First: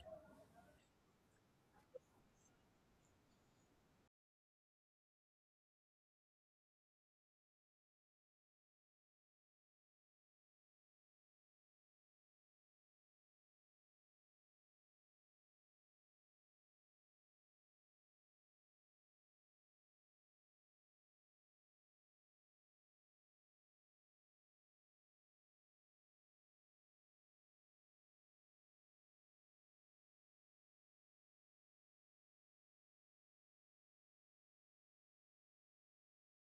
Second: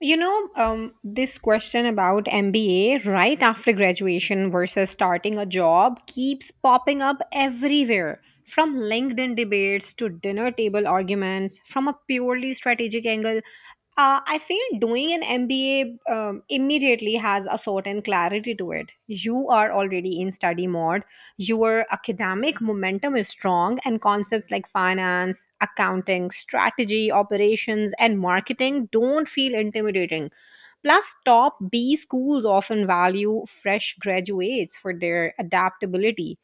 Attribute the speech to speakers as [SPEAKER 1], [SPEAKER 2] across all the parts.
[SPEAKER 1] This question about MBA right after graduation versus starting a job keeps popping up everywhere. From LinkedIn debates to dinner table arguments, from a purely strategic angle, I feel doing an MBA immediately has a certain clarity to it. You are already in study mode, your academic momentum is strong, and concepts like finance, accounting, strategy, operations, and marketing don't feel intimidating. Plus, top B schools often value fresh graduates for their adaptability.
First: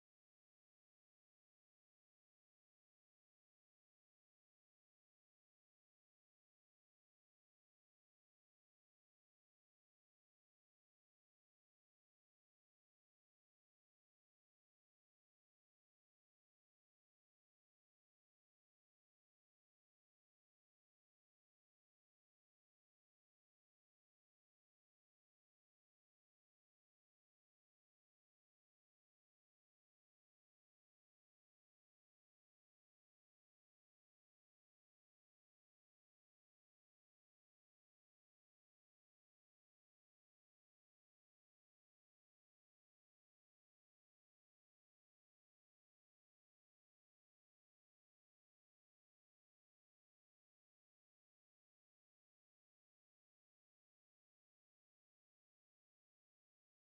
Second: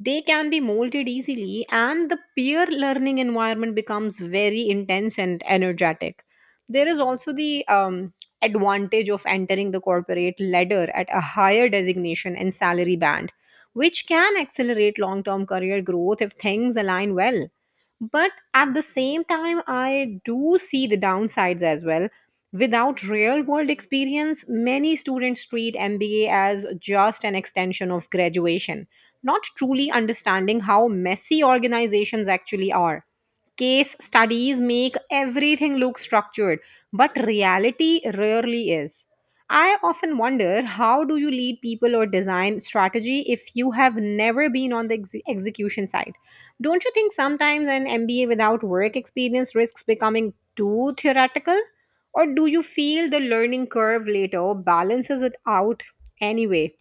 [SPEAKER 1] They can be molded easily, and the peer learning environment becomes very intense and energetic. There is also the advantage of entering the corporate ladder at a higher designation and salary band, which can accelerate long term career growth if things align well. But at the same time, I do see the downsides as well. Without real world experience, many students treat MBA as just an extension of graduation, not truly understanding how messy organizations actually are. Case studies make everything look structured, but reality rarely is. I often wonder, how do you lead people or design strategy if you have never been on the execution side? Don't you think sometimes an MBA without work experience risks becoming too theoretical? Or do you feel the learning curve later balances it out anyway?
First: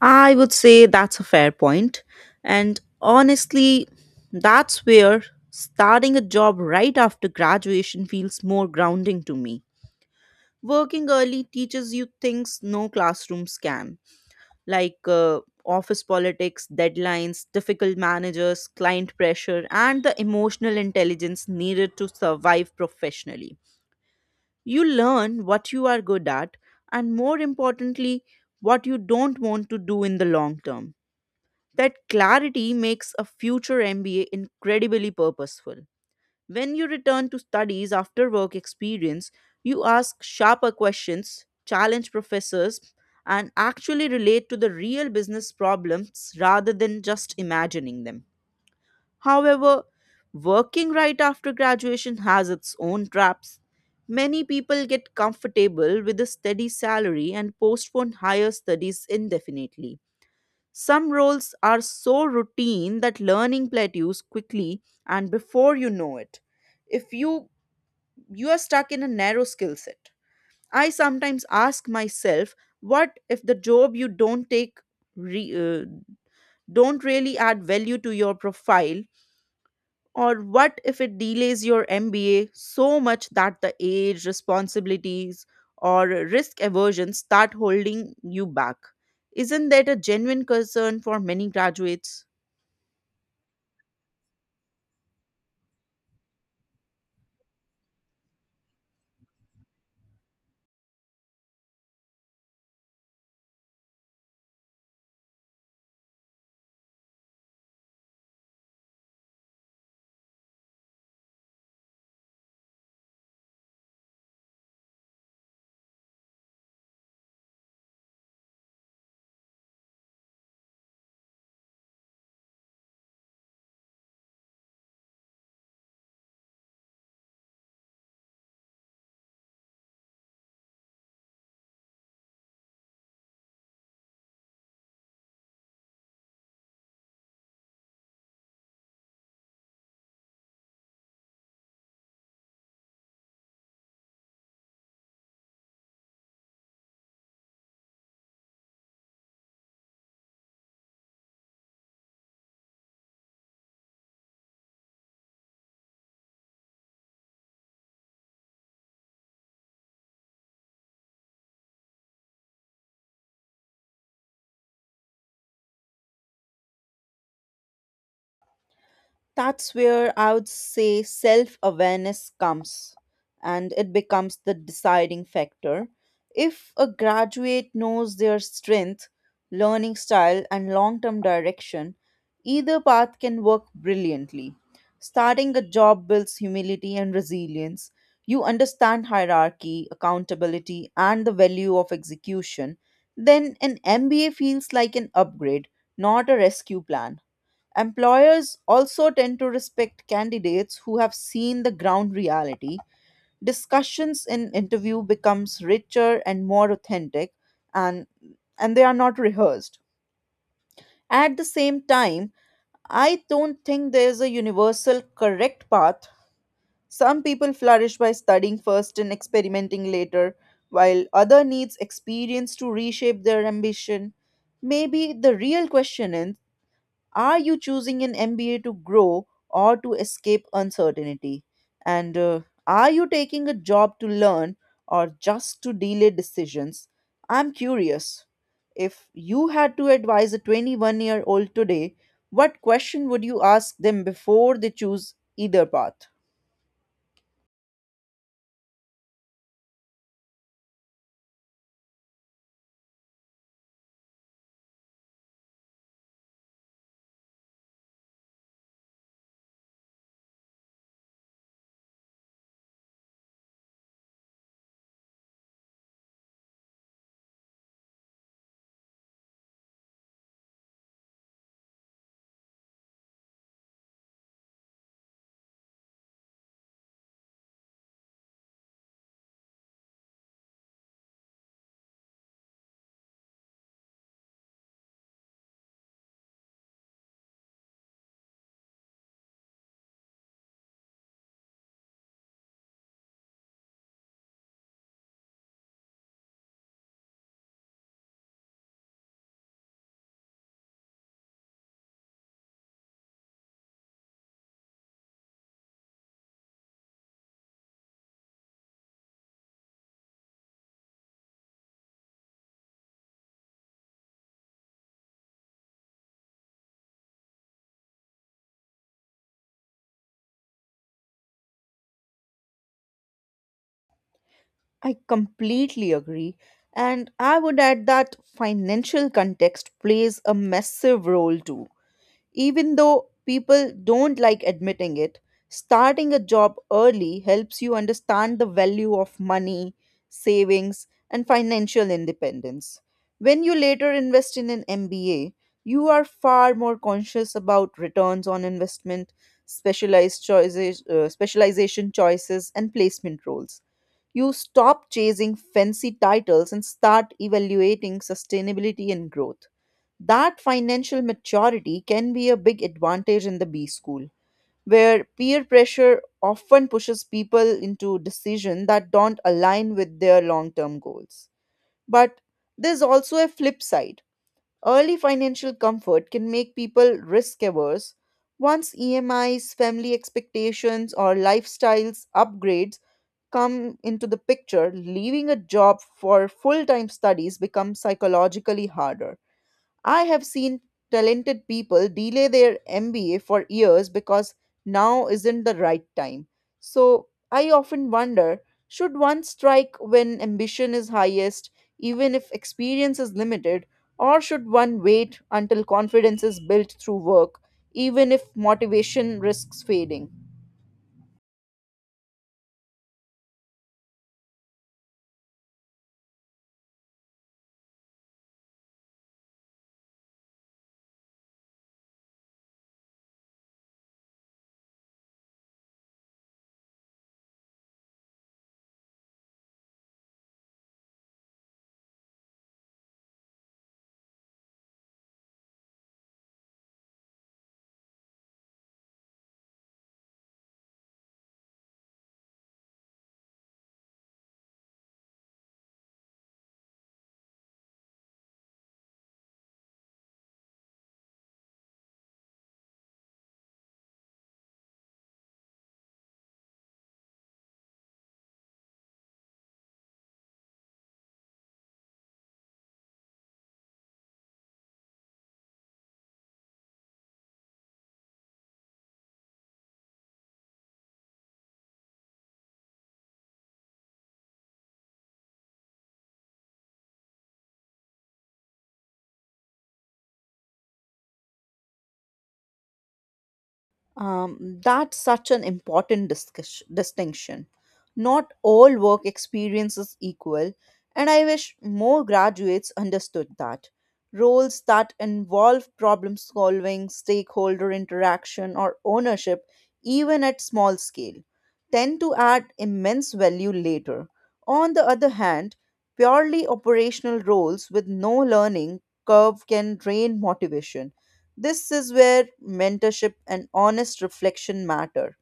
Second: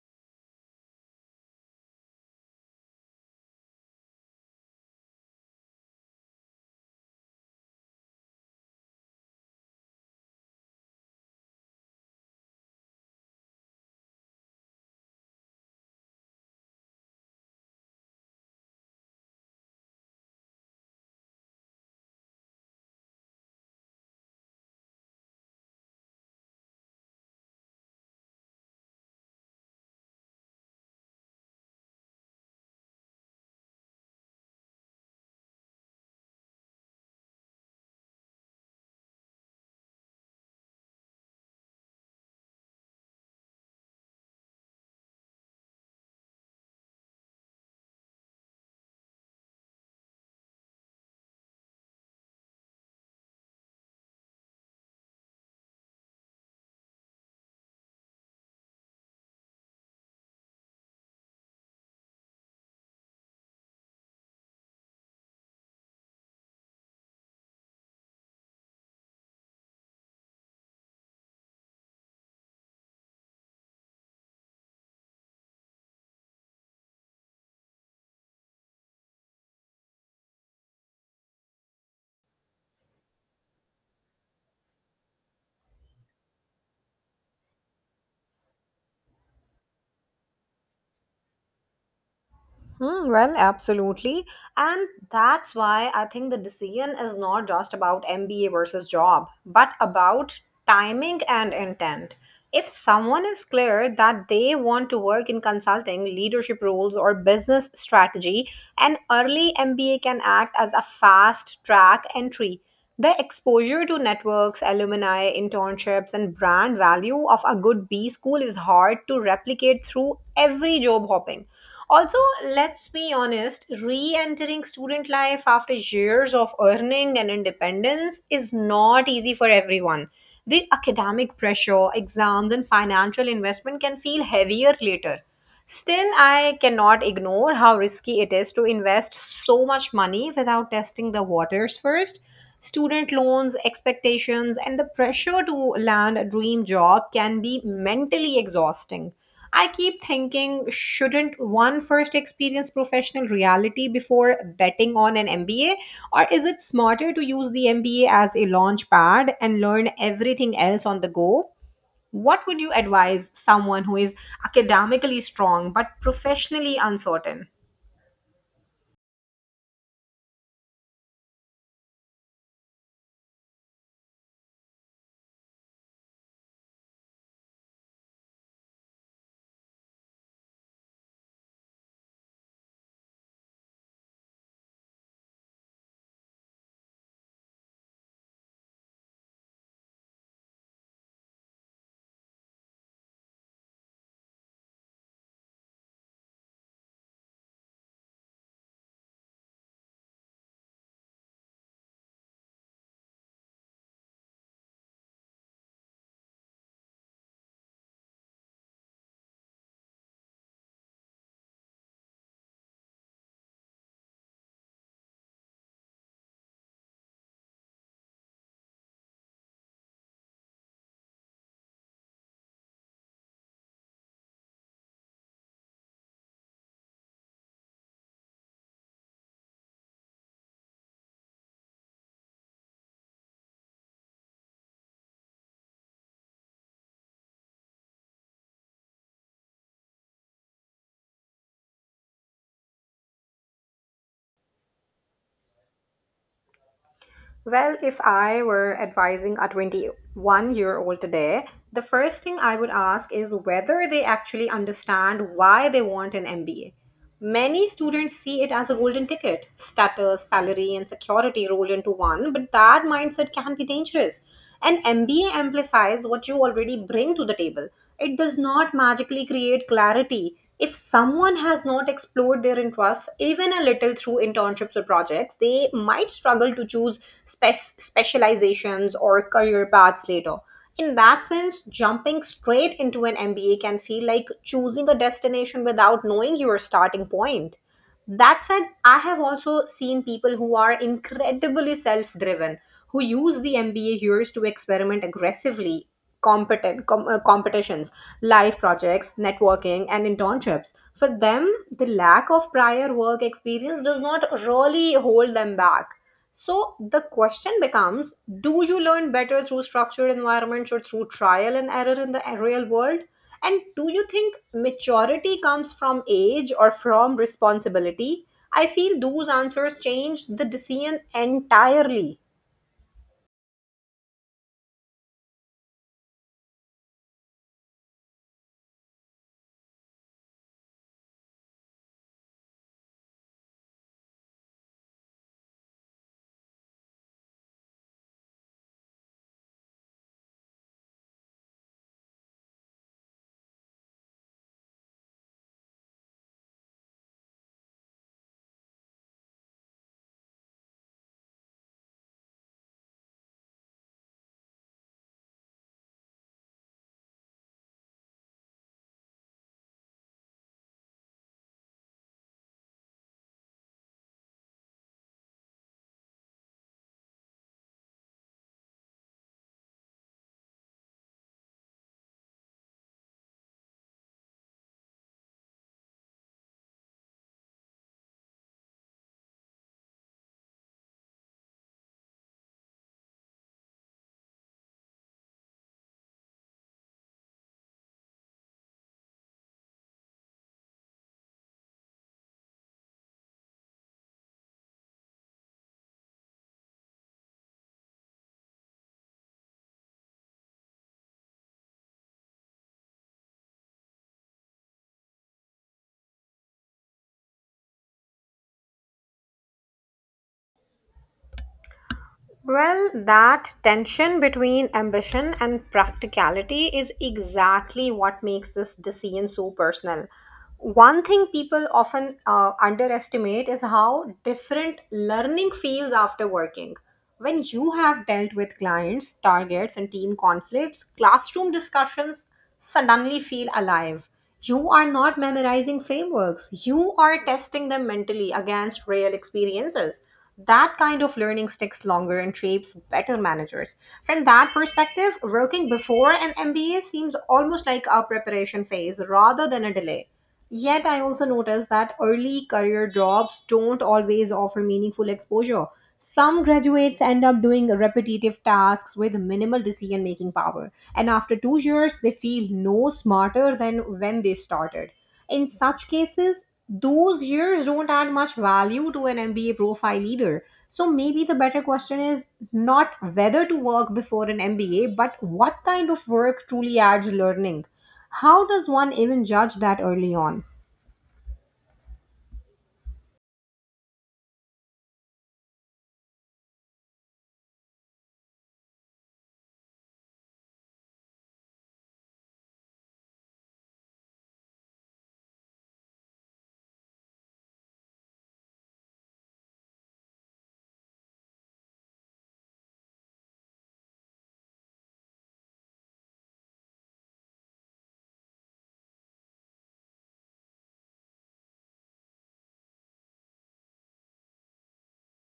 [SPEAKER 2] I would say that's a fair point. And honestly, that's where starting a job right after graduation feels more grounding to me. Working early teaches you things no classrooms can, like office politics, deadlines, difficult managers, client pressure, and the emotional intelligence needed to survive professionally. You learn what you are good at, and more importantly, what you don't want to do in the long term. That clarity makes a future MBA incredibly purposeful. When you return to studies after work experience, you ask sharper questions, challenge professors, and actually relate to the real business problems rather than just imagining them. However, working right after graduation has its own traps. Many people get comfortable with a steady salary and postpone higher studies indefinitely. Some roles are so routine that learning plateaus quickly, and before you know it, If you you are stuck in a narrow skill set. I sometimes ask myself, what if the job you don't take re, uh, don't really add value to your profile, or what if it delays your MBA so much that the age, responsibilities or risk aversion start holding you back? Isn't that a genuine concern for many graduates?
[SPEAKER 1] Hmm, well, absolutely. And that's why I think the decision is not just about MBA versus job, but about timing and intent. If someone is clear that they want to work in consulting, leadership roles, or business strategy, an early MBA can act as a fast track entry. The exposure to networks, alumni, internships, and brand value of a good B school is hard to replicate through every job hopping. Also, let's be honest, re entering student life after years of earning and independence is not easy for everyone. The academic pressure, exams, and financial investment can feel heavier later. Still, I cannot ignore how risky it is to invest so much money without testing the waters first. Student loans, expectations, and the pressure to land a dream job can be mentally exhausting. I keep thinking, shouldn't one first experience professional reality before betting on an MBA? Or is it smarter to use the MBA as a launch pad and learn everything else on the go? What would you advise someone who is academically strong but professionally uncertain?
[SPEAKER 2] That's where I would say self awareness comes, and it becomes the deciding factor. If a graduate knows their strength, learning style, and long term direction, either path can work brilliantly. Starting a job builds humility and resilience. You understand hierarchy, accountability, and the value of execution. Then an MBA feels like an upgrade, not a rescue plan. Employers also tend to respect candidates who have seen the ground reality. Discussions in interview becomes richer and more authentic, and and they are not rehearsed. At the same time, I don't think there is a universal correct path. Some people flourish by studying first and experimenting later, while other needs experience to reshape their ambition. Maybe the real question: are you choosing an MBA to grow or to escape uncertainty? And Are you taking a job to learn or just to delay decisions? I'm curious. If you had to advise a 21-year-old today, what question would you ask them before they choose either path?
[SPEAKER 1] Well, if I were advising a 21-year-old year old today, the first thing I would ask is whether they actually understand why they want an MBA. Many students see it as a golden ticket, status, salary, and security rolled into one, but that mindset can be dangerous. An MBA amplifies what you already bring to the table. It does not magically create clarity. If someone has not explored their interests even a little through internships or projects, they might struggle to choose specializations or career paths later. In that sense, jumping straight into an MBA can feel like choosing a destination without knowing your starting point. That said, I have also seen people who are incredibly self driven, who use the MBA years to experiment aggressively, competitions, live projects, networking, and internships. For them, the lack of prior work experience does not really hold them back. So the question becomes, do you learn better through structured environments or through trial and error in the real world? And do you think maturity comes from age or from responsibility? I feel those answers change the decision entirely.
[SPEAKER 2] I completely agree. And I would add that financial context plays a massive role too. Even though people don't like admitting it, starting a job early helps you understand the value of money, savings, and financial independence. When you later invest in an MBA, you are far more conscious about returns on investment, specialization choices, and placement roles. You stop chasing fancy titles and start evaluating sustainability and growth. That financial maturity can be a big advantage in the B school, where peer pressure often pushes people into decisions that don't align with their long term goals. But there's also a flip side. Early financial comfort can make people risk averse. Once EMIs, family expectations, or lifestyles upgrade come into the picture, leaving a job for full time studies becomes psychologically harder. I have seen talented people delay their MBA for years because now isn't the right time. So I often wonder, should one strike when ambition is highest, even if experience is limited, or should one wait until confidence is built through work, even if motivation risks fading?
[SPEAKER 1] Well, that tension between ambition and practicality is exactly what makes this decision so personal. One thing people often underestimate is how different learning feels after working. When you have dealt with clients, targets, and team conflicts, classroom discussions suddenly feel alive. You are not memorizing frameworks, you are testing them mentally against real experiences. That kind of learning sticks longer and shapes better managers. From that perspective, working before an MBA seems almost like a preparation phase rather than a delay. Yet, I also noticed that early career jobs don't always offer meaningful exposure. Some graduates end up doing repetitive tasks with minimal decision making power, and after two years, they feel no smarter than when they started. In such cases, those years don't add much value to an MBA profile either. So, maybe the better question is not whether to work before an MBA, but what kind of work truly adds learning. How does one even judge that early on?
[SPEAKER 2] That's such an important distinction. Not all work experience is equal, and I wish more graduates understood that. Roles that involve problem solving, stakeholder interaction, or ownership, even at small scale, tend to add immense value later. On the other hand, purely operational roles with no learning curve can drain motivation. This is where mentorship and honest reflection matter.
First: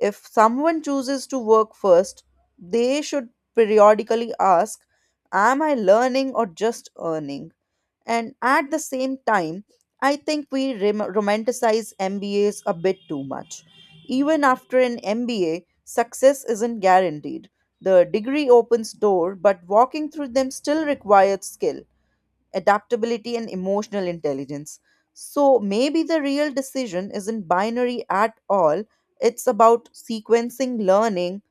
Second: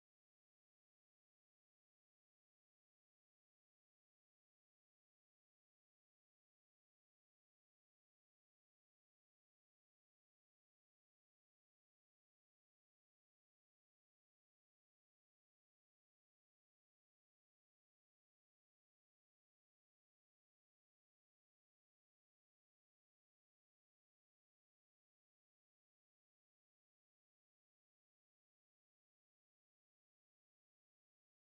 [SPEAKER 2] If someone chooses to work first, they should periodically ask, am I learning or just earning? And at the same time, I think we romanticize MBAs a bit too much. Even after an MBA, success isn't guaranteed. The degree opens door, but walking through them still requires skill, adaptability, and emotional intelligence. So maybe the real decision isn't binary at all. It's about sequencing learning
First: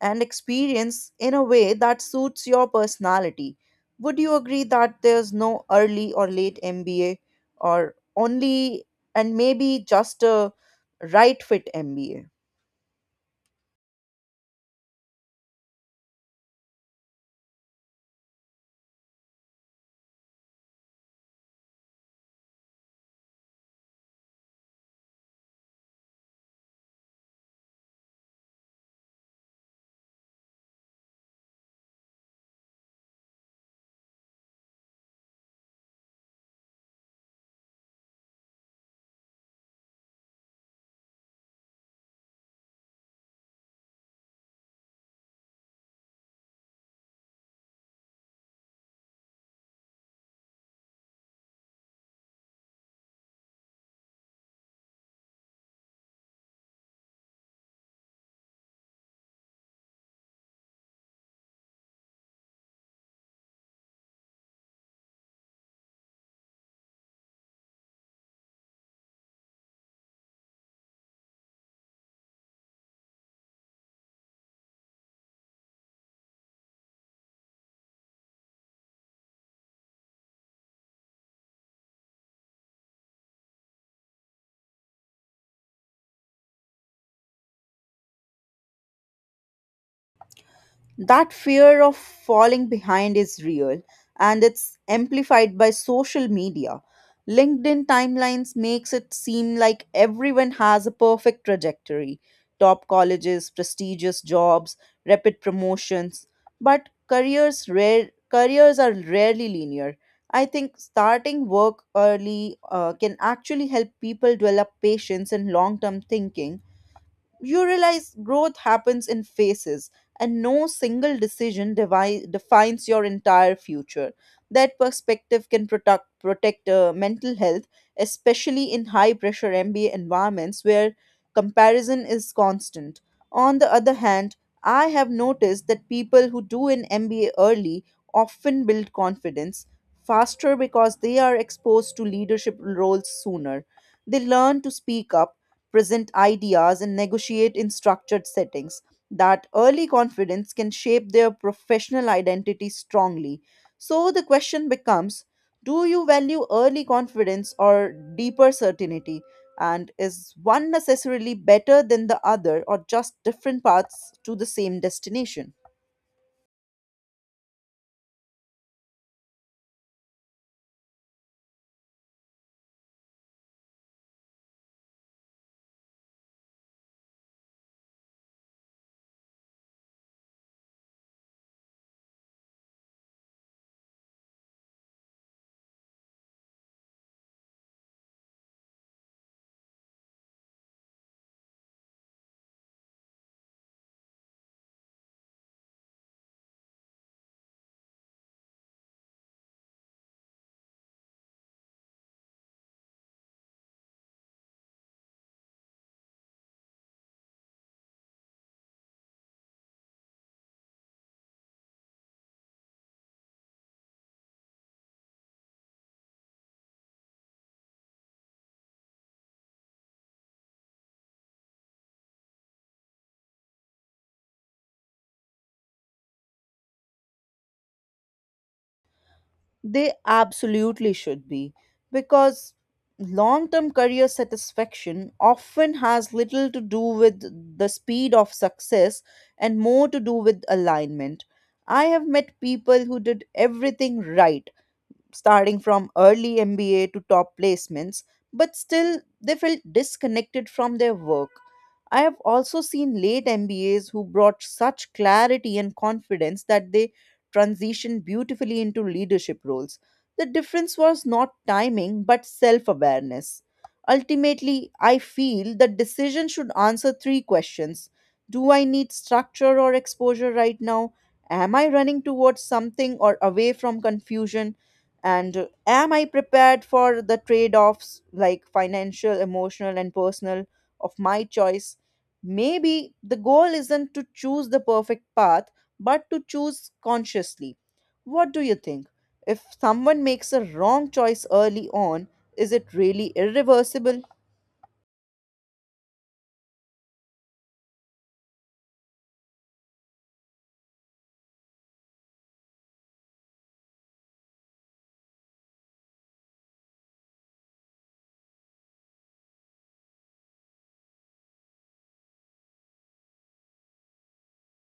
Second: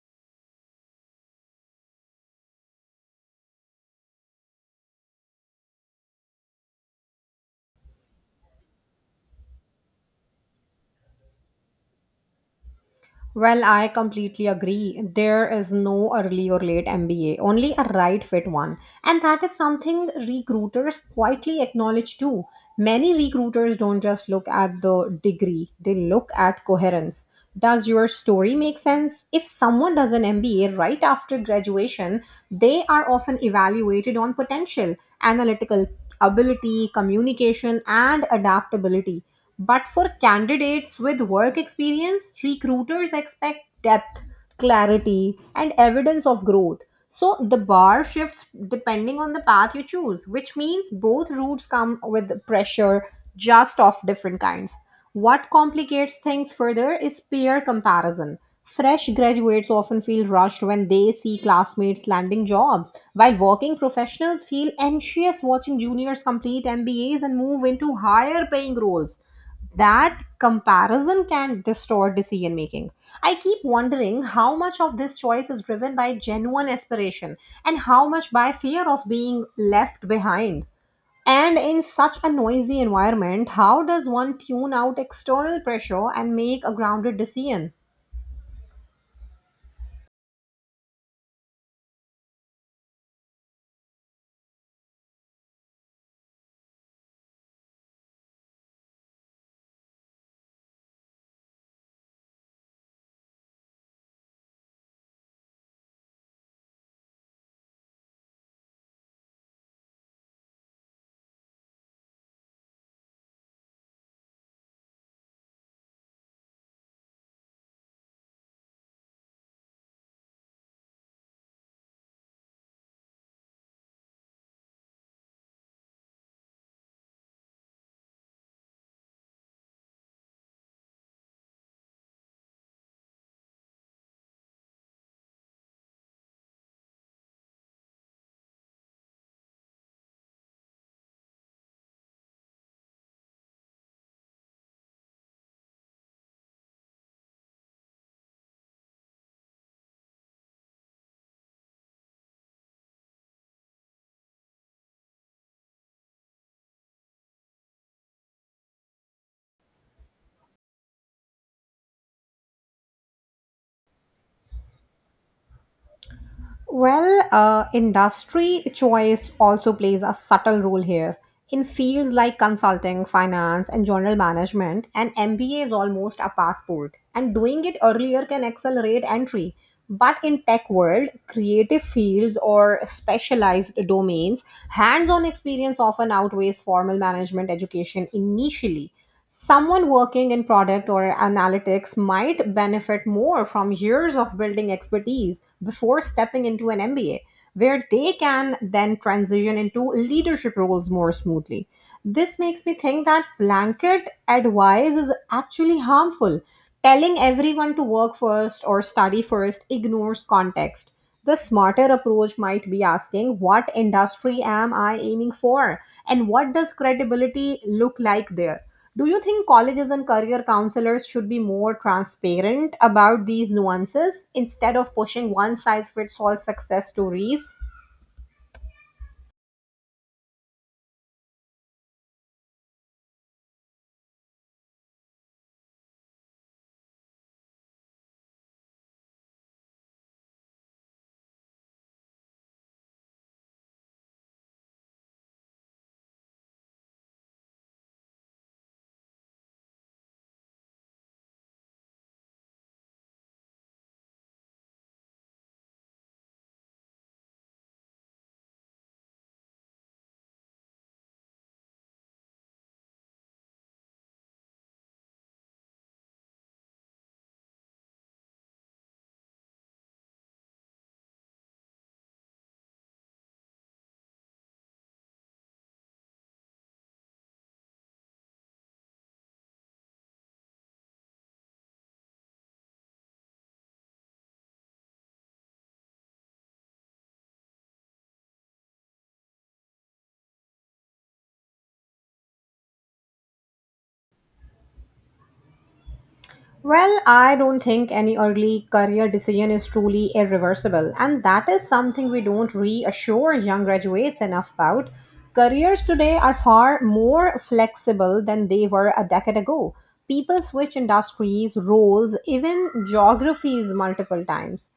[SPEAKER 2] and experience in a way that suits your personality. Would you agree that there's no early or late MBA, or only, and maybe just a right fit MBA?
[SPEAKER 1] Well, I completely agree. There is no early or late MBA, only a right fit one. And that is something recruiters quietly acknowledge too. Many recruiters don't just look at the degree, they look at coherence. Does your story make sense? If someone does an MBA right after graduation, they are often evaluated on potential, analytical ability, communication, and adaptability. But for candidates with work experience, recruiters expect depth, clarity, and evidence of growth. So the bar shifts depending on the path you choose, which means both routes come with pressure, just of different kinds. What complicates things further is peer comparison. Fresh graduates often feel rushed when they see classmates landing jobs, while working professionals feel anxious watching juniors complete MBAs and move into higher paying roles. That comparison can distort decision making. I keep wondering how much of this choice is driven by genuine aspiration and how much by fear of being left behind. And in such a noisy environment, how does one tune out external pressure and make a grounded decision?
[SPEAKER 2] That fear of falling behind is real, and it's amplified by social media. LinkedIn timelines makes it seem like everyone has a perfect trajectory. Top colleges, prestigious jobs, rapid promotions, but careers are rarely linear. I think starting work early can actually help people develop patience and long-term thinking. You realize growth happens in phases, and no single decision defines your entire future. That perspective can protect mental health, especially in high pressure MBA environments where comparison is constant. On the other hand, I have noticed that people who do an MBA early often build confidence faster because they are exposed to leadership roles sooner. They learn to speak up, present ideas, and negotiate in structured settings. That early confidence can shape their professional identity strongly. So the question becomes, do you value early confidence or deeper certainty? And is one necessarily better than the other, or just different paths to the same destination?
[SPEAKER 1] Well, industry choice also plays a subtle role here. In fields like consulting, finance, and general management, an MBA is almost a passport, and doing it earlier can accelerate entry. But in tech world, creative fields, or specialized domains, hands-on experience often outweighs formal management education initially. Someone working in product or analytics might benefit more from years of building expertise before stepping into an MBA, where they can then transition into leadership roles more smoothly. This makes me think that blanket advice is actually harmful. Telling everyone to work first or study first ignores context. The smarter approach might be asking, what industry am I aiming for and what does credibility look like there? Do you think colleges and career counselors should be more transparent about these nuances instead of pushing one size fits all success stories?
[SPEAKER 2] They absolutely should be, because long term career satisfaction often has little to do with the speed of success and more to do with alignment. I have met people who did everything right, starting from early MBA to top placements, but still they felt disconnected from their work. I have also seen late MBAs who brought such clarity and confidence that they transitioned beautifully into leadership roles. The difference was not timing but self awareness. Ultimately, I feel that decision should answer three questions: do I need structure or exposure right now? Am I running towards something or away from confusion? And am I prepared for the trade offs, like financial, emotional, and personal, of my choice? Maybe the goal isn't to choose the perfect path, but to choose consciously. What do you think, if someone makes a wrong choice early on, is it really irreversible?
[SPEAKER 1] Well, I don't think any early career decision is truly irreversible, and that is something we don't reassure young graduates enough about. Careers today are far more flexible than they were a decade ago. People switch industries, roles, even geographies multiple times.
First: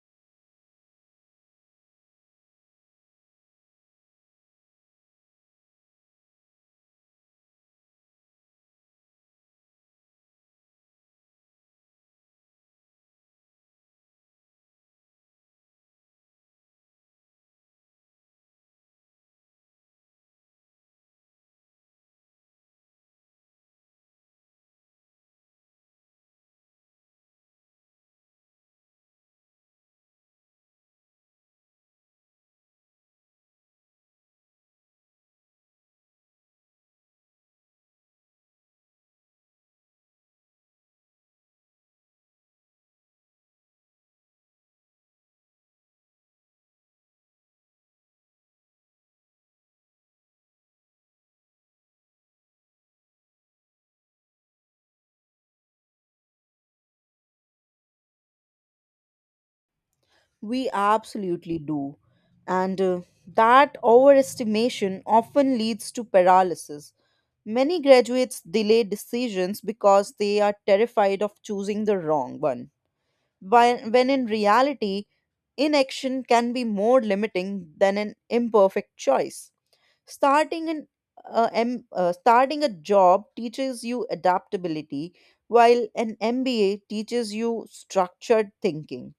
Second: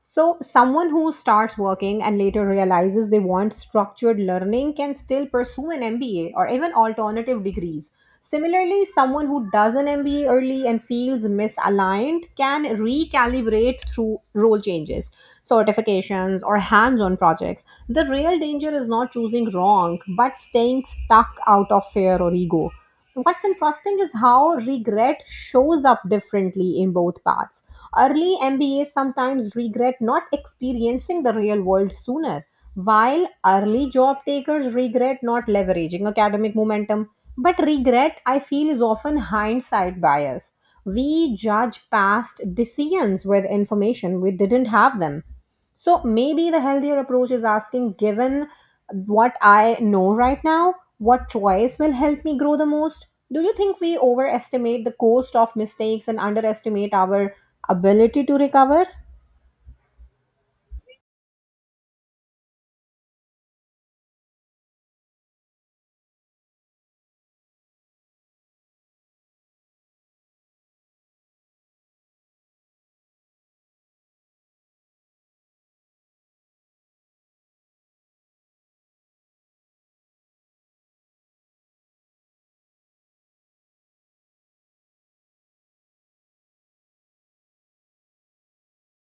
[SPEAKER 1] So, someone who starts working and later realizes they want structured learning can still pursue an MBA or even alternative degrees. Similarly, someone who does an MBA early and feels misaligned can recalibrate through role changes, certifications, or hands on projects. The real danger is not choosing wrong, but staying stuck out of fear or ego. What's interesting is how regret shows up differently in both paths. Early MBAs sometimes regret not experiencing the real world sooner, while early job takers regret not leveraging academic momentum. But regret, I feel, is often hindsight bias. We judge past decisions with information we didn't have them. So maybe the healthier approach is asking, given what I know right now, what choice will help me grow the most? Do you think we overestimate the cost of mistakes and underestimate our ability to recover?
[SPEAKER 2] We absolutely do. And that overestimation often leads to paralysis. Many graduates delay decisions because they are terrified of choosing the wrong one. When in reality, inaction can be more limiting than an imperfect choice. Starting an Starting a job teaches you adaptability, while an MBA teaches you structured thinking.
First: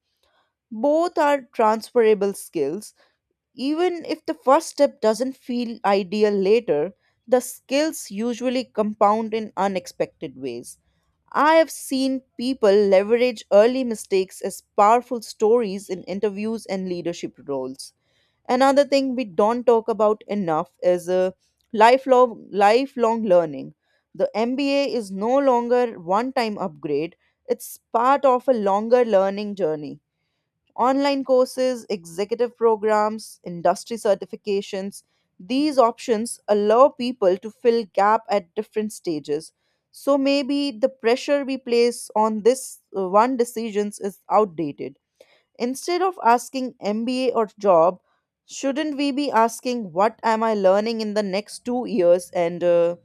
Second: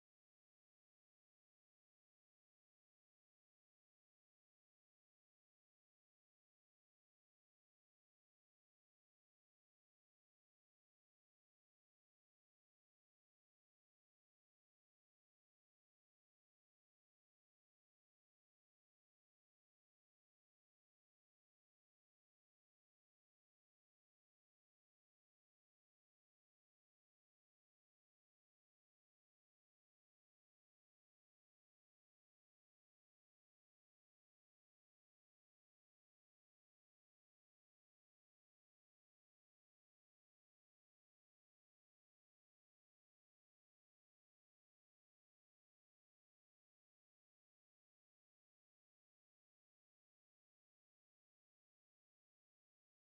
[SPEAKER 2] Both are transferable skills. Even if the first step doesn't feel ideal later, the skills usually compound in unexpected ways. I have seen people leverage early mistakes as powerful stories in interviews and leadership roles. Another thing we don't talk about enough is lifelong learning. The MBA is no longer one time upgrade, it's part of a longer learning journey. Online courses, executive programs, industry certifications, these options allow people to fill gap at different stages. So maybe the pressure we place on this one decisions is outdated. Instead of asking MBA or job, shouldn't we be asking, what am I learning in the next 2 years, and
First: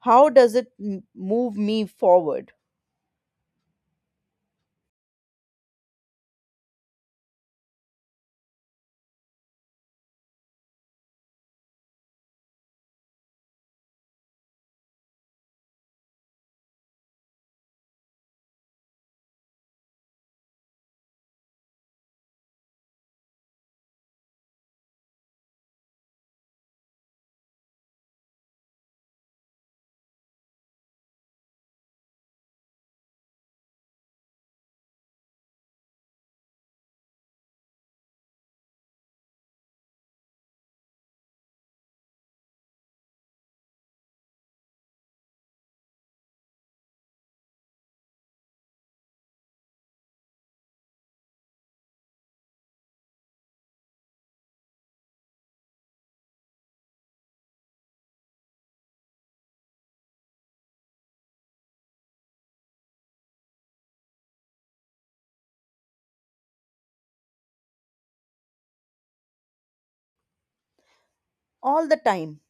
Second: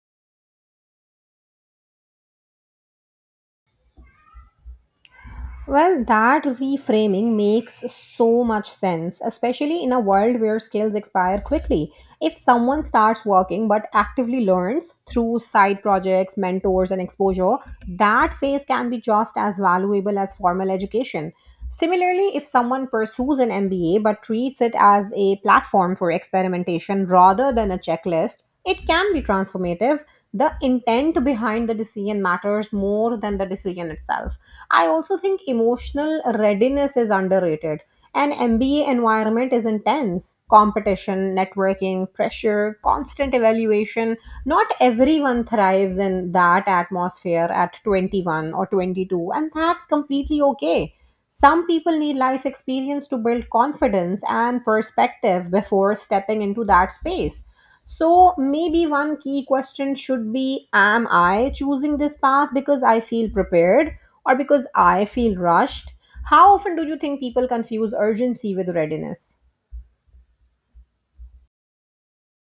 [SPEAKER 2] how does it move me forward?
[SPEAKER 1] Well, that reframing makes so much sense, especially in a world where skills expire quickly. If someone starts working but actively learns through side projects, mentors, and exposure, that phase can be just as valuable as formal education. Similarly, if someone pursues an MBA but treats it as a platform for experimentation rather than a checklist, it can be transformative. The intent behind the decision matters more than the decision itself. I also think emotional readiness is underrated. An MBA environment is intense competition, networking, pressure, constant evaluation. Not everyone thrives in that atmosphere at 21 or 22, and that's completely okay. Some people need life experience to build confidence and perspective before stepping into that space. So maybe one key question should be, am I choosing this path because I feel prepared or because I feel rushed? How often do you think people confuse urgency with readiness?
[SPEAKER 2] All the time.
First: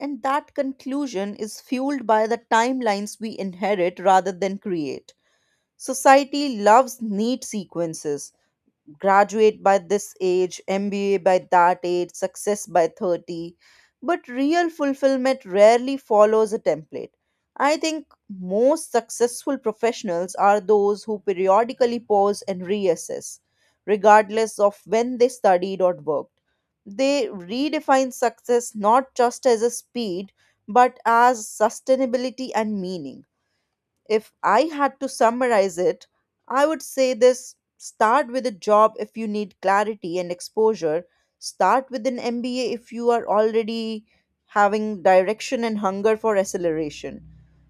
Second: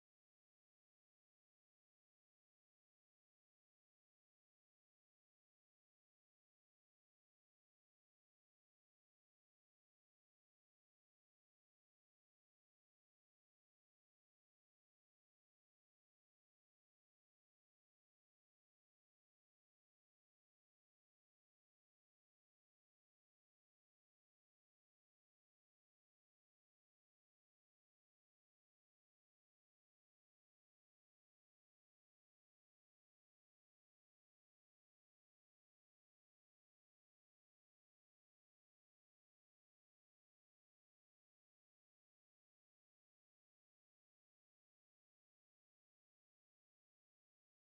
[SPEAKER 2] And that conclusion is fueled by the timelines we inherit rather than create. Society loves neat sequences: graduate by this age, MBA by that age, success by 30. But real fulfillment rarely follows a template. I think most successful professionals are those who periodically pause and reassess, regardless of when they studied or worked. They redefine success not just as a speed, but as sustainability and meaning. If I had to summarize it, I would say this: start with a job if you need clarity and exposure. Start with an MBA if you are already having direction and hunger for acceleration.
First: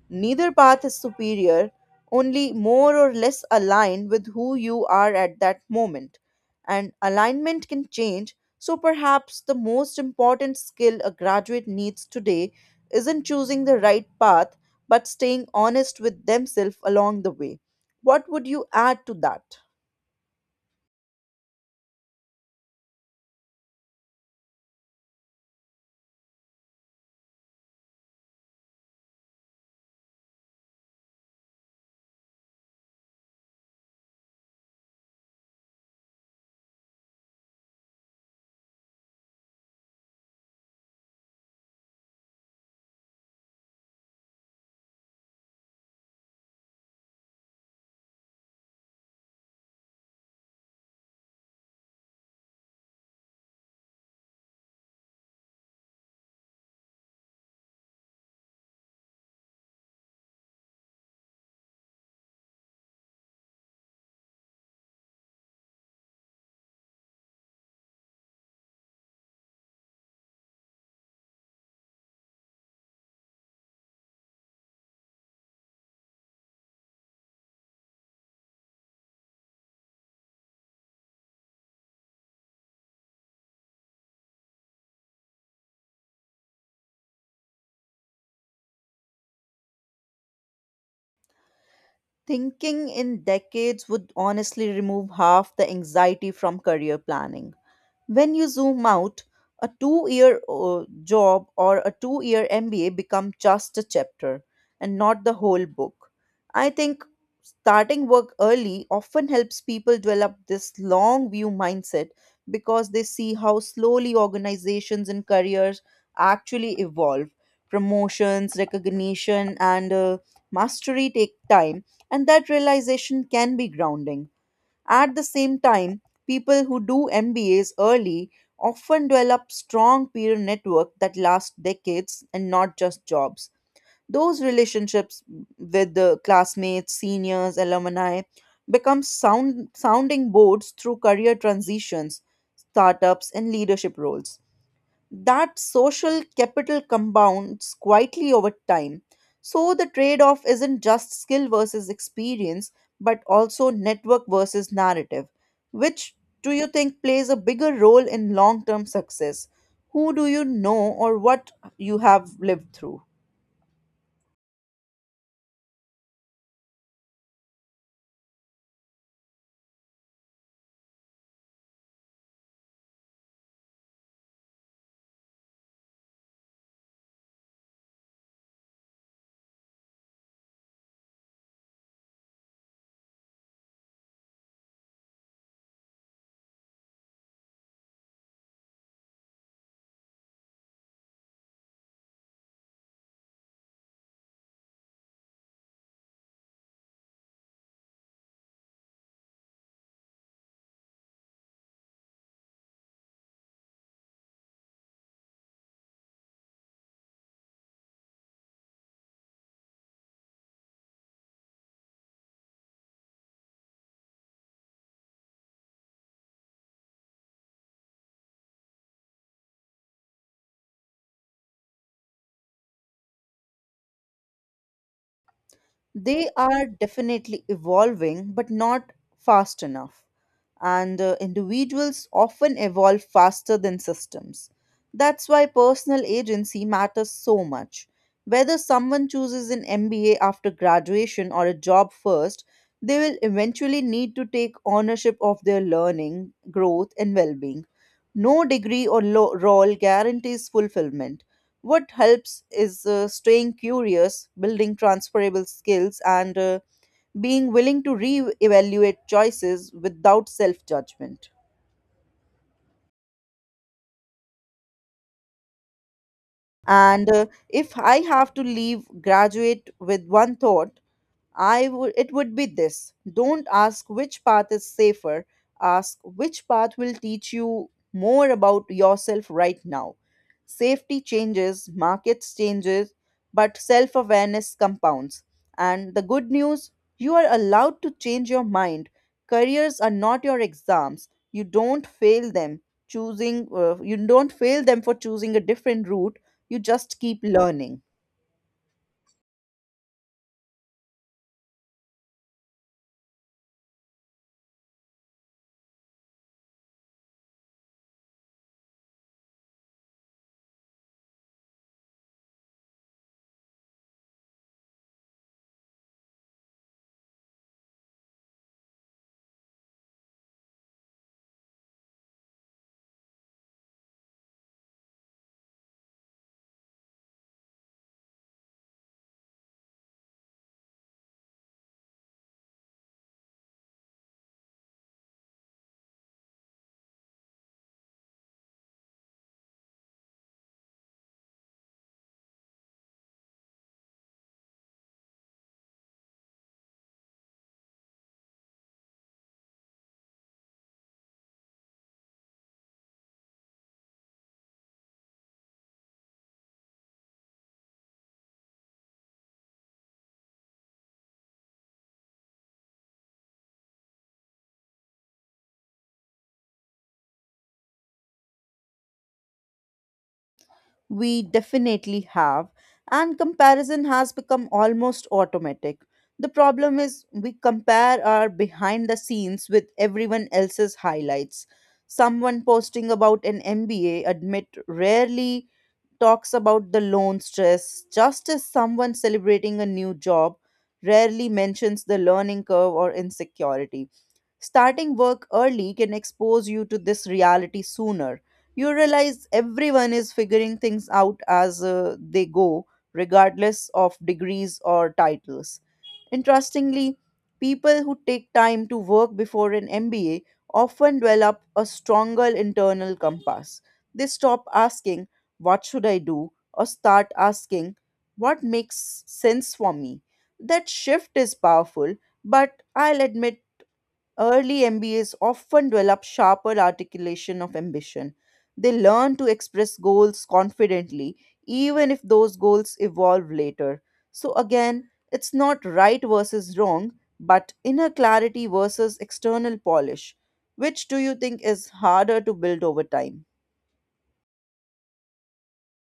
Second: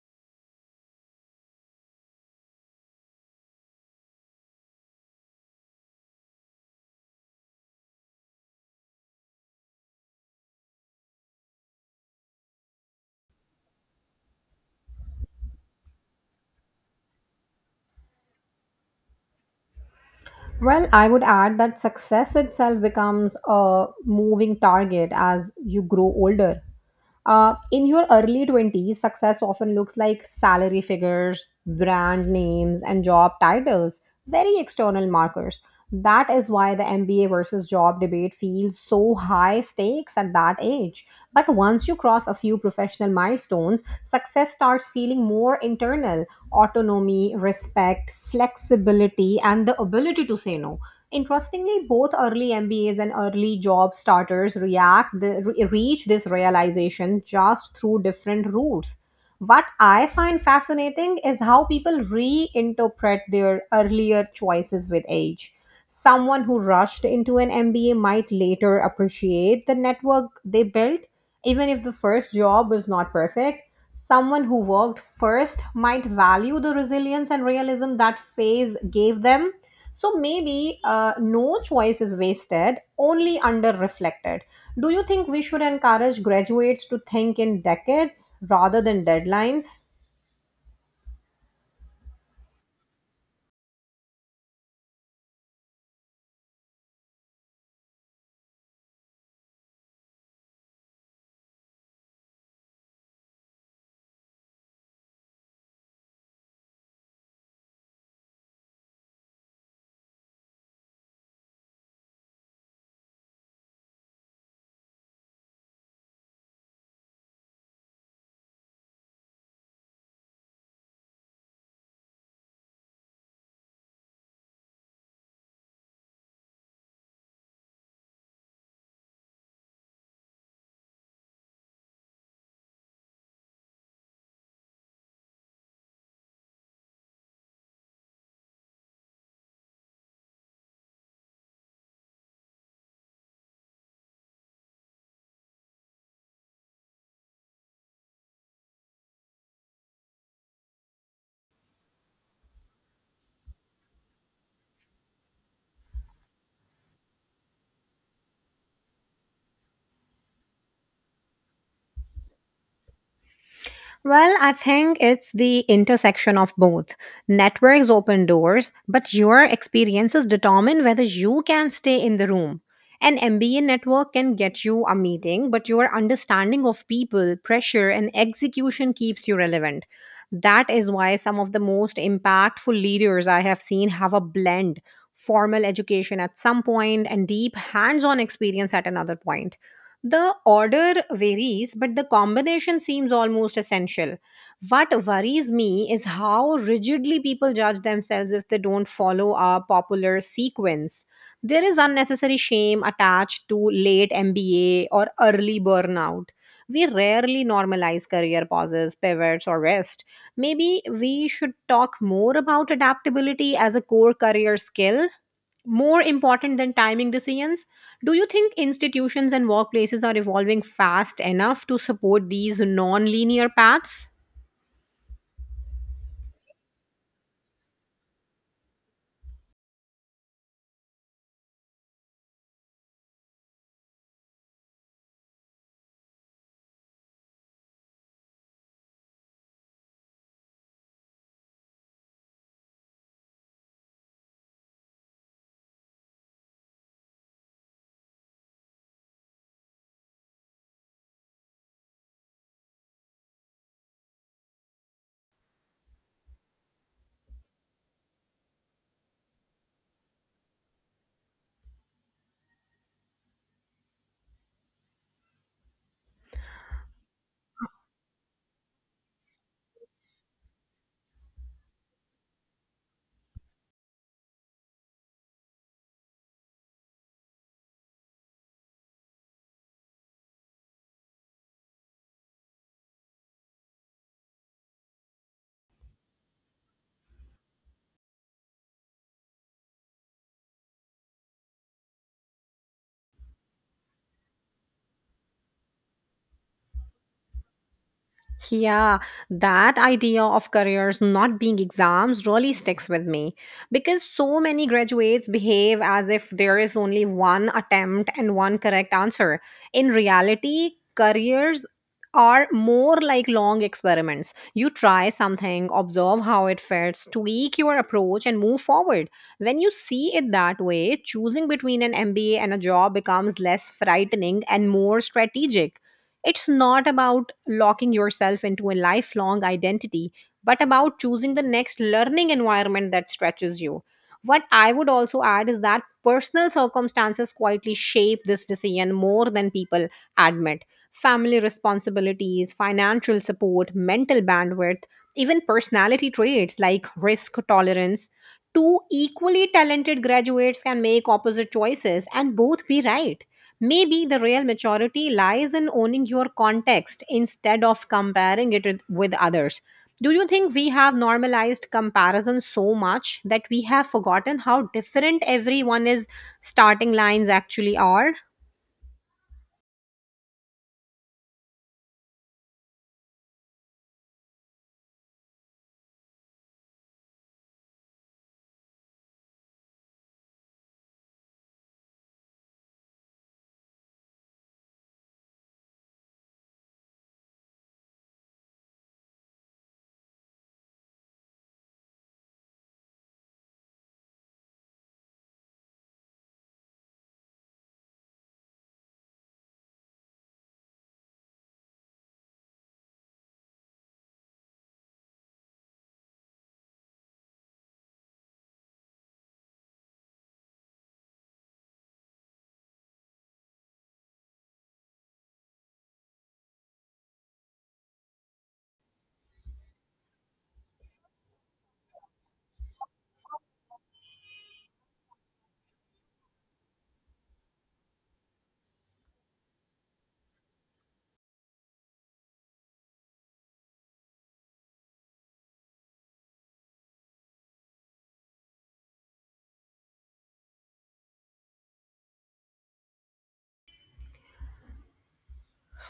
[SPEAKER 2] Neither path is superior, only more or less aligned with who you are at that moment. And alignment can change, so perhaps the most important skill a graduate needs today isn't choosing the right path, but staying honest with themselves along the way. What would you add to that?
[SPEAKER 1] Well, I would add that success itself becomes a moving target as you grow older. In your early 20s, success often looks like salary figures, brand names, and job titles, very external markers. That is why the MBA versus job debate feels so high stakes at that age. But once you cross a few professional milestones, success starts feeling more internal, autonomy, respect, flexibility, and the ability to say no. Interestingly, both early MBAs and early job starters reach this realization just through different routes. What I find fascinating is how people reinterpret their earlier choices with age. Someone who rushed into an MBA might later appreciate the network they built, even if the first job was not perfect. Someone who worked first might value the resilience and realism that phase gave them. So maybe no choice is wasted, only under reflected. Do you think we should encourage graduates to think in decades rather than deadlines?
[SPEAKER 2] Thinking in decades would honestly remove half the anxiety from career planning. When you zoom out, a 2 year job or a 2 year MBA become just a chapter and not the whole book. I think starting work early often helps people develop this long view mindset because they see how slowly organizations and careers actually evolve. Promotions, recognition, and mastery take time, and that realization can be grounding. At the same time, people who do MBAs early often develop strong peer network that lasts decades and not just jobs. Those relationships with the classmates, seniors, alumni become sounding boards through career transitions, startups and leadership roles. That social capital compounds quietly over time. So the trade off isn't just skill versus experience, but also network versus narrative. Which do you think plays a bigger role in long term success? Who do you know, or what you have lived through?
[SPEAKER 1] Well, I think it's the intersection of both. Networks open doors, but your experiences determine whether you can stay in the room. An MBA network can get you a meeting, but your understanding of people, pressure, and execution keeps you relevant. That is why some of the most impactful leaders I have seen have a blend, formal education at some point and deep hands on experience at another point. The order varies, but the combination seems almost essential. What worries me is how rigidly people judge themselves if they don't follow a popular sequence. There is unnecessary shame attached to late MBA or early burnout. We rarely normalize career pauses, pivots, or rest. Maybe we should talk more about adaptability as a core career skill, more important than timing decisions. Do you think institutions and workplaces are evolving fast enough to support these non-linear paths?
[SPEAKER 2] They are definitely evolving, but not fast enough. And individuals often evolve faster than systems. That's why personal agency matters so much. Whether someone chooses an MBA after graduation or a job first, they will eventually need to take ownership of their learning, growth, and well being. No degree or role guarantees fulfillment. What helps is staying curious, building transferable skills, and being willing to re-evaluate choices without self-judgment. And if I have to leave, graduate with one thought, I would it would be this. Don't ask which path is safer, ask which path will teach you more about yourself right now. Safety changes, markets changes, but self-awareness compounds. And the good news, you are allowed to change your mind. Careers are not your exams. You don't fail them for choosing a different route. You just keep learning.
[SPEAKER 1] Yeah, that idea of careers not being exams really sticks with me, because so many graduates behave as if there is only one attempt and one correct answer. In reality, careers are more like long experiments. You try something, observe how it fits, tweak your approach, and move forward. When you see it that way, choosing between an MBA and a job becomes less frightening and more strategic. It's not about locking yourself into a lifelong identity, but about choosing the next learning environment that stretches you. What I would also add is that personal circumstances quietly shape this decision more than people admit. Family responsibilities, financial support, mental bandwidth, even personality traits like risk tolerance. Two equally talented graduates can make opposite choices and both be right. Maybe the real maturity lies in owning your context instead of comparing it with others. Do you think we have normalized comparison so much that we have forgotten how different everyone's starting lines actually are?
[SPEAKER 2] We definitely have, and comparison has become almost automatic. The problem is, we compare our behind the scenes with everyone else's highlights. Someone posting about an MBA admit rarely talks about the loan stress, just as someone celebrating a new job rarely mentions the learning curve or insecurities. Starting work early can expose you to this reality sooner. You realize everyone is figuring things out as they go, regardless of degrees or titles. Interestingly, people who take time to work before an MBA often develop a stronger internal compass. They stop asking, what should I do? Or start asking, what makes sense for me? That shift is powerful, but I'll admit early MBAs often develop sharper articulation of ambition. They learn to express goals confidently, even if those goals evolve later. So, again, it's not right versus wrong, but inner clarity versus external polish. Which do you think is harder to build over time?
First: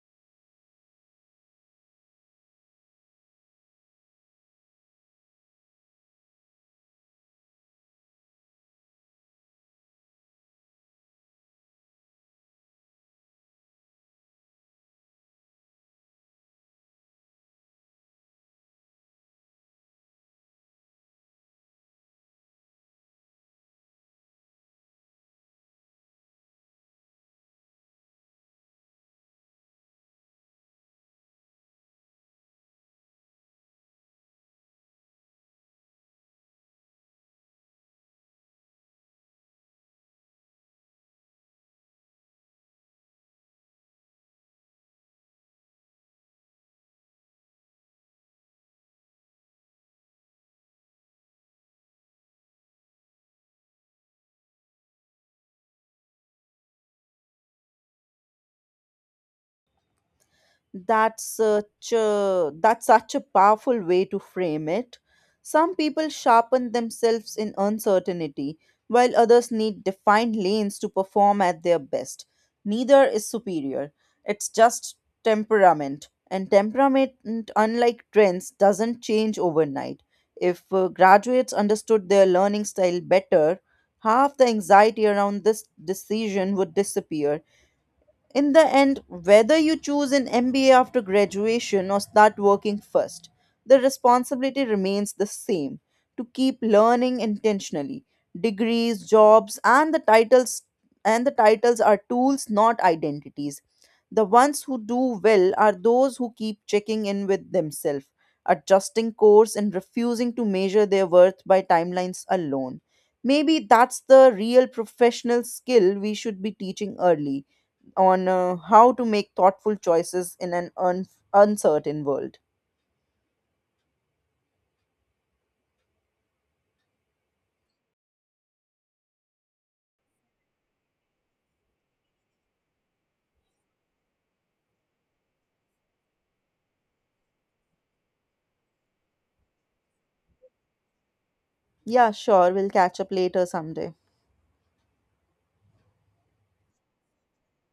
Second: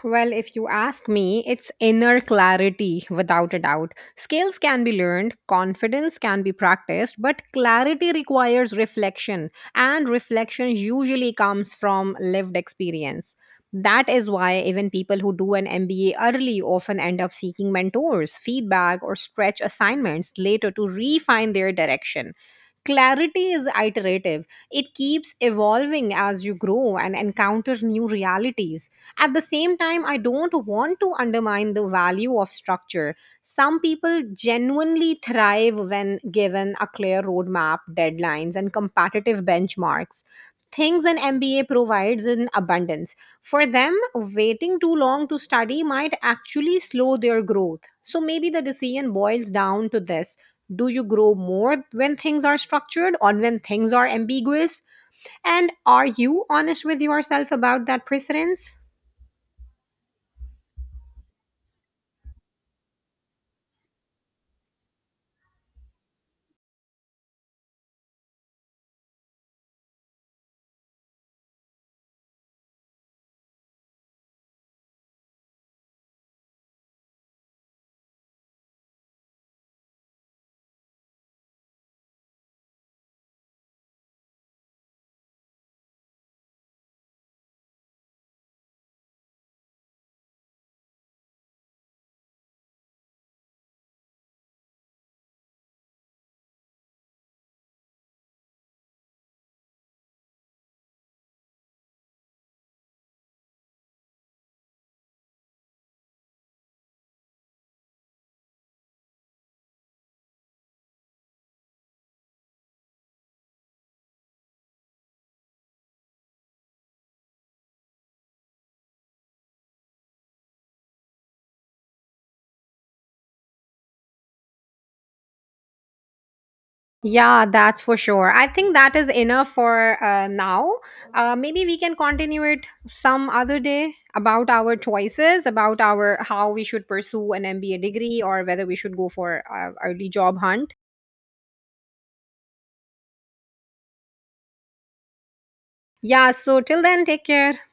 [SPEAKER 1] Well, if you ask me, it's inner clarity without a doubt. Skills can be learned, confidence can be practiced, but clarity requires reflection, and reflection usually comes from lived experience. That is why even people who do an MBA early often end up seeking mentors, feedback, or stretch assignments later to refine their direction. Clarity is iterative, it keeps evolving as you grow and encounter new realities. At the same time, I don't want to undermine the value of structure. Some people genuinely thrive when given a clear roadmap, deadlines, and competitive benchmarks, things an MBA provides in abundance. For them, waiting too long to study might actually slow their growth. So maybe the decision boils down to this: do you grow more when things are structured or when things are ambiguous? And are you honest with yourself about that preference?
[SPEAKER 2] That's such a powerful way to frame it. Some people sharpen themselves in uncertainty, while others need defined lanes to perform at their best. Neither is superior. It's just temperament. And temperament, unlike trends, doesn't change overnight. If graduates understood their learning style better, half the anxiety around this decision would disappear. In the end, whether you choose an MBA after graduation or start working first, the responsibility remains the same, to keep learning intentionally. Degrees, jobs, and the titles are tools, not identities. The ones who do well are those who keep checking in with themselves, adjusting course and refusing to measure their worth by timelines alone. Maybe that's the real professional skill we should be teaching early on, how to make thoughtful choices in an uncertain world.
[SPEAKER 1] Yeah, that's for sure. I think that is enough for now. Maybe we can continue it some other day about our choices, about our how we should pursue an MBA degree or whether we should go for early job hunt.
[SPEAKER 2] Yeah, sure. We'll catch up later someday.
[SPEAKER 1] Yeah, so till then, take care.